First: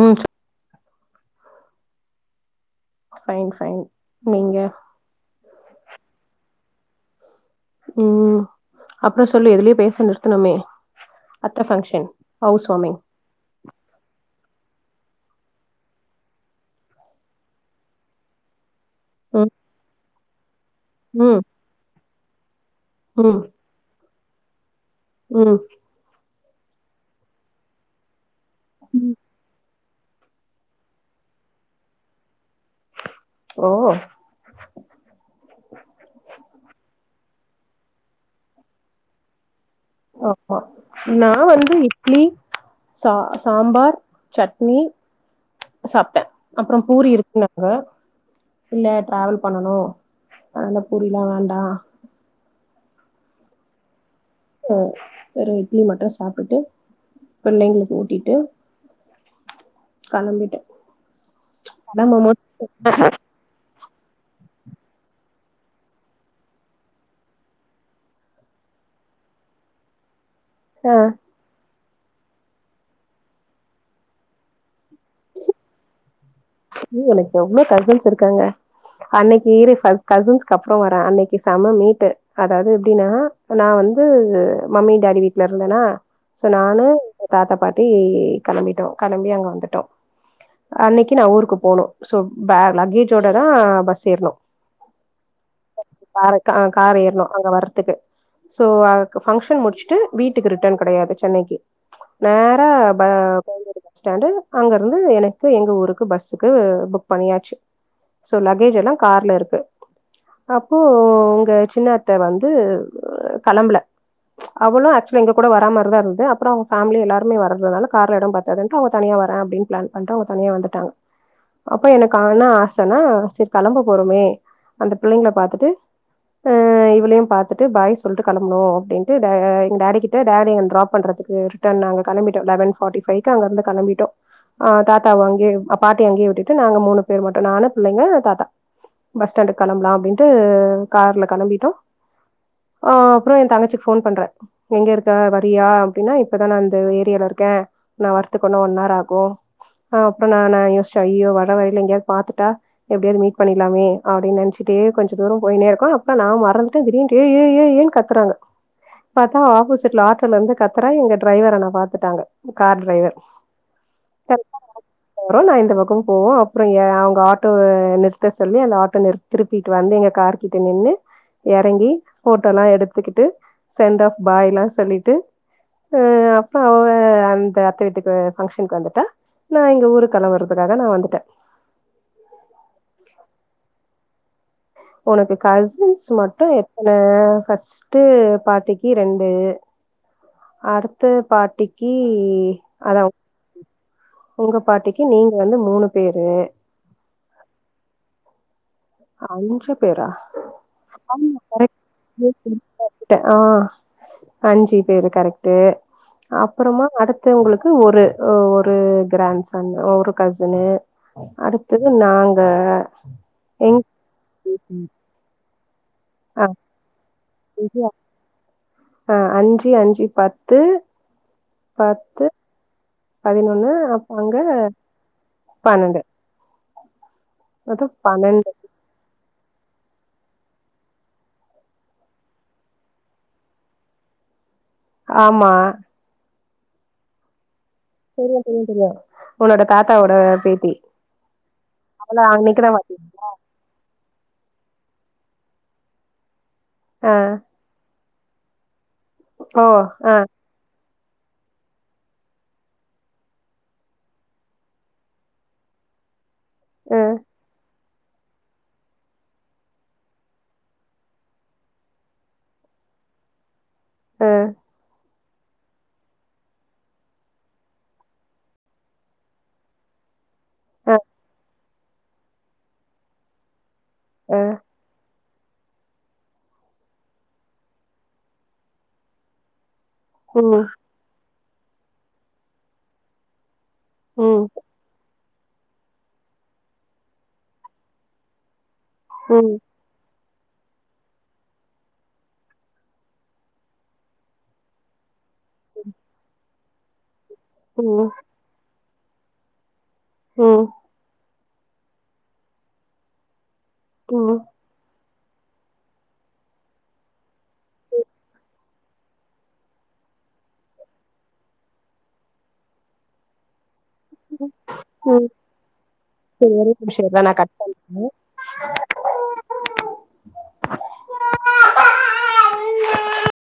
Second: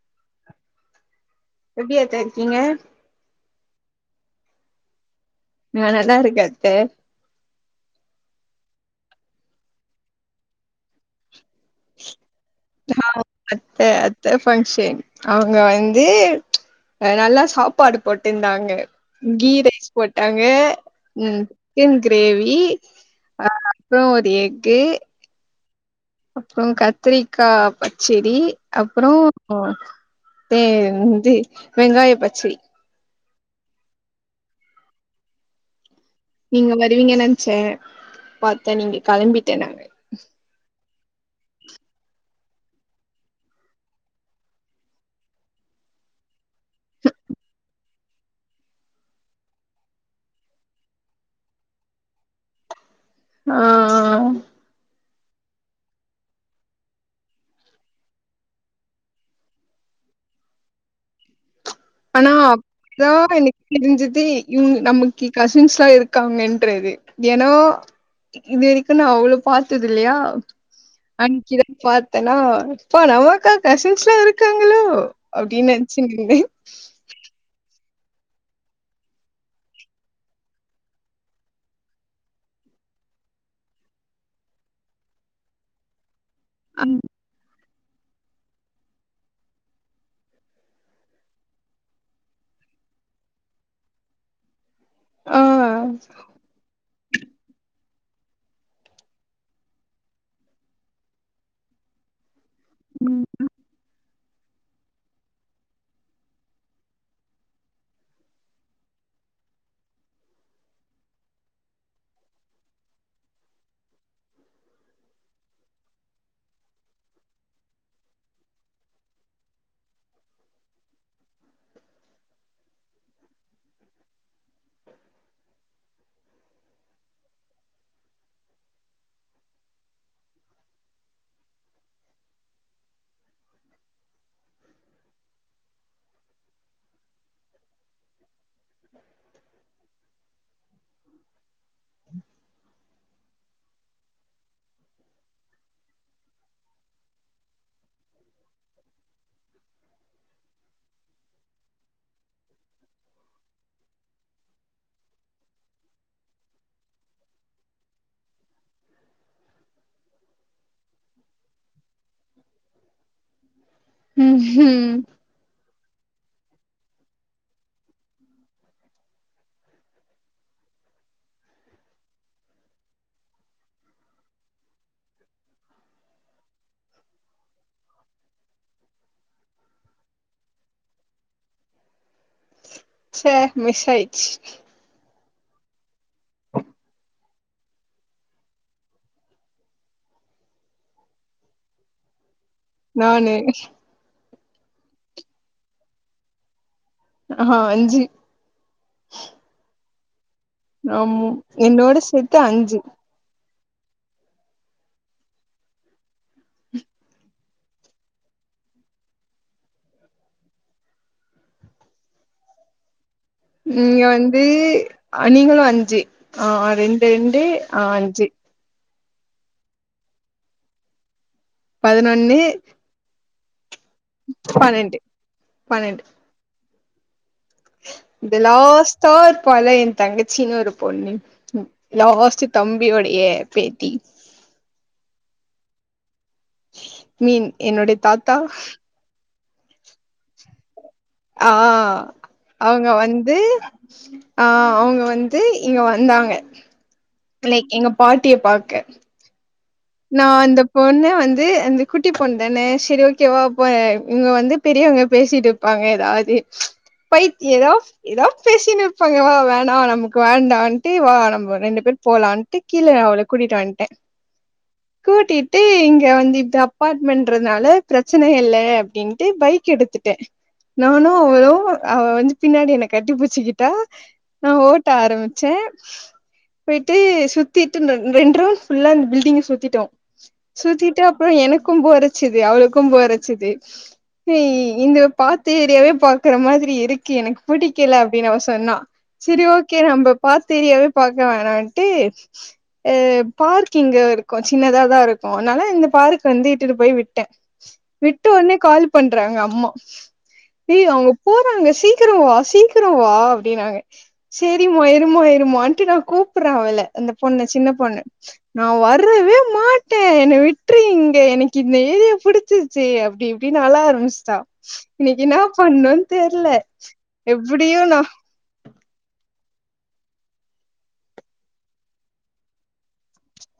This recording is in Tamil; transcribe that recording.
உம் எப்டி அத்த இருக்கீங்க பைன் பைன் நீங்க நா நல்லா இருக்கன் அத்த உம் அப்றோ சொல்லு எதுலயே பேச நிறுத்துனமே அத்த ஃபங்க்ஷன் ஹவுஸ் வார்மிங் ஆஹ அத்த அத்த பங்க்ஷன் அவங்க வந்து நல்லா சாப்பாடு போட்டிருந்தாங்க ம் கீ ரைஸ் போட் அங்கே ம் உம் ன் கிரேவி ம் அ அப்புறம் ஏக்கு ம்ம் அப்புறம் கத்திரிக்காய் பச்சடி ம் அப்றோம் வே வந்து வெங்காய பச்சடி ஓ நீங்க வருவீங்க நெனச்சேன் பாத்தேன் நீங்க கெளம்பி ஓஹோ நா வந்து இட்லி ச சாம்பார் சட்னி சாப்பிட்டேன் அப்பறம் பூரி இருக்குன்னாங்க இல்ல டிராவல் பண்ணனும் அதனால பூரில்லாம் வேண்டாம் ஆஹ் ஓ வெறும் இட்லி மட்டும் சாப்பிட்டுட்டு பிள்ளங்களுக்கு ஊட்டிட்டு கெளம்பிட்டேன் ஆனாக்கு தெரிஞ்சுது இவங்க நமக்கு கசின்ஸ் எலாம் இருக்காங்கன்றது ஏன்னா இது வரைக்கும் நான் அவ்ளவு பாத்தது இல்லயா ஆ அங்கதல் [unintelligible] பாத்தேன்னா இப்பா நம்மக்கா கசின்ஸ் எல்லாம் இருக்காங்களோ அப்டின்னு நெனச்சினு இருந்தேன் உனக்கு எவ்ளோ கசின்ஸ் இருக்காங்க அன்னைக்கு ஈரு கசின்ஸு அப்பறம் வரேன் அன்னைக்கு செம்ம மீட் அதாவது எப்டின்னா நான் வந்து மம்மி டாடி வீட்டுல இருந்தேன்னா சோ நானு ம். தாத்தா பாட்டி கிளம்பிட்டோம் கிளம்பி அங்க வந்துட்டோம் அன்னை ந ஊரு ஊருக்கு போணோம் சோ பே லக்கேஜோட தான் பஸ் ஏரணும் ஆ. காரஹ் கார ஏறணும் அங்க வர்றதுக்கு சோ அதுக் ஃபங்ஷன் முடிச்சுட்டு வீட்டுக்கு ரிட்டர்ன் கெடயாது சென்னைக்கு ந ம். [unintelligible] பஸ்டான்டு அங்க இருந்து எனக்கு எங்க ஊருக்கு பஸ் இதுக்கு புக் பண்ணியாச்சு சோ லக்கேஜ் எலாம் கார்ல இருக்கு அப்போ உங்க சின்னத்த வந்து களம்பல அவளும் ஆக்சுல எங்க கூட வரா மாரிதான் இருந்தது அப்ரோ அவங்க ஃபேமிலி எல்லாரும் வரதனால மாரி இருந்தது கார்ல எடம் பத்தாதுனு தனியா வரேன் ஃப்ளான் பண்ணிட்டுஅவங்க தனியா வந்துட்டாங்க அப்ப எனக்கு ஆன ஆசன்னா சரி கெளம்ப போறோமே அந்த பிள்ளங்கள பாத்துட்டு அஹ இவளயும் பாத்துட்டு பாய் சொல்லிட்டு கெளம்பனும் அப்டின்ட்டு எங்க கிட்ட ட டாப் பண்றதுக்கு ட்ட அங்க கிம்பிட்டோம் லெவன்பார்டி பைவ் அங்க இருந்து கிம்பிட்டோம்ஹ் தாத்தா வாங்கி பாட்டி அங்கே விட்டுட்டு நாங்க மூணு பே மாட்டோம் நானு பிள்ளங்க தாத்தா பஸ் ஸ்டாண்டுக்கு கிளம்பலாம் அப்டின்ட்டு கார்ல கிளம்பிட்டோம் அஹ் அப்பறம் என் தங்கச்சிக்கு போன் பண்றேன் எங்க இருக்கா வரியா அப்டின்னா இப்பதான் நான் அந்த ஏரியில இருக்கேன் நான் வத்துக்க ஒன் ஆர் ஆகும் அப்பறம் ந ஒசையோ வரவழியில எங்கேயாது பாத்துட்டா எப்டியாவது மீட் பண்ணியறலாமேப்பின்னு நெனச்சுட்டே கொஞ்சம்தூரம் போய்னு இருகோம் அப்ப ந மறந்துட்டே திடீன்னு கத்துறாங்க பாத்தா ஆப்போசிட்ல ஆட்டோல இருந்து கத்துறா எங்க டிரைவரன்னா பாத்துட்டாங்க கார் டிரைவர் உஹம் உம் அந்த பக்கம் போவோம் அப்ரோ ய அவங்க ஆட்டோவநிறுத்த சொல்லி அந்த ஆட்டோ திருப்பிட்டு வந்து இறங்கி கார் கிட்ட நின்னு இறங்கி ஃபோட்டோல எடுத்துகிட்டு சென்ட் ஆஃப் பாய் எலாம்சொல்லிட்டு அப்ப அந்த அத்த வீட்டுக்கு ஃபங்சனுக்கு வந்திட்டா ந எங்க ஊருக்கு கெளம்பறதுக்காக நான் வந்துட்டேன் ச மிஸ்ஆயிருச்சு உனக்கு கசின்ஸ் மட்டும் எத்தன ஃபர்ஸ்ட்டு பாட்டிக்கு ரெண்டு அடுத்த பாட்டிக்கு அதா நானே உங்க பாட்டிக்கு நீங்க வந்து மூணு பேரு ஹ ஹஅஞ்சு பேறா ஆமா என்னோட சேத்து அஞ்சு ஆ அஞ்சு பேரு கரெக்டு அப்புறமா அடுத்தவங்களுக்கு ஒரு ஒரு கிராண்ட்சன் ஒரு கசனு அடுத்த நாங்க எங் நீங்க வந்து நீங்களும் வந்து ஆ ஆஹ் ரெண்டு டே ஆஞ்சி அஹ் அஞ்சு அஞ்சு பத்து பத்து பதினொன்னு பதினொன்னு அப்ப அங்க பனெண்டு பன்னெண்டு மொத்தோ த பன்னெண்டு லா ஸ்டார் ப்பால என் தங்கச்சின்னு ஒரு பொண்ணு லாஸ்ட் தம்பியோடைய பேத்தி ஆமா மீன் என்னுடைய தாத்தா தெரியு தெரியு தெரியு உன்னோட தாத்தாவோட பேத்தி ஆஹ் அவள அன்னைக்குதா அவங்க பாத்தே வந்து ஆஹ் அவங்க வந்து இங்க வந்தாங்க ஆ பிள்ளை எங்க பாட்டிய பாக்க ஓ ஆஹ் பொண்ணு வந்து அந்த குட்டி பொண்ணு தானே சரி ஓகேவாப்ப இங்க வந்து பெரியவங்க பேசிட்டு இருப்பாங்க ஏதாவது அ பைத்த ஏதோ ஏதாவது பேசின்னு இப்பாங்க வா வேணாம் நமக்கு வேண்டாம்ட்டு வா நம்ம ரெண்டு பேர் போலான்ட்டு கீழே நான் அவள கூட்டிட்டு வந்ட்டேன் உம் கூட்டிட்டு இங்க வந்து இப்ப அப்பார்ட்மெண்ட்றதுனால பிரச்சன இல்ல அப்படின்ட்டு பைக் எடுத்துட்டேன் அ நானு அவளும் அவ வந்து பின்னாடி என கட்டிபுச்சிகிட்டா அ நா ஓட்ட ஆரம்பித் ச்ச போயிட்டு சுத்திட்டு மெட்ராஸ் எல்லா பில்டிங் சுத்திட்டு ட்டோம் ம் சுத்திட்டப் அப்புறோ எனக்கும் போர் அச்சிது அவளுக்கும் போர் அச்சிது ம் இந்த பாத்து ஏரியாவே பாக்கற மாதிரி இருக்கு எனக்கு புடிக்கல அப்டின்னு அவ சொன்னா சரி ம் ஓகே நம்பப் பாத்த ஏரியாவே பாக்க வேணான்ட்டு ஆ பார்க்கிங்க கொஞ்சோ சின்ன தா இருக் உன்னால இந்த பாருக்கு வந்து இது போய் விட் ட ம் விட்டே ஒன்னே கால்ப் பண்றாங்க அம்மா ம் ஹே அவுங்க போறாங்க சீக்கிரவா சீக்கிரவா அப்டினாங்க ம் செரி மொய இருமா இருமா ன்ட்டு நா கூப்புற அவல அந்த பொண்ணு சின்ன பொண்ணு நா வர் வே மாட்டேன் என்ன விட்ரு இங்க எனக்கு இந்த ஏரியா புடிச்சிருச்சி அப்டி இப்டினு அல ஆரம்- பிச்சிட்டா இன்னிக்கு ம் என்னா பண்ணோனு தெரில சரி ஒரே நிமிஷோ இரு நா கட் எப்டியும் நா பண்றே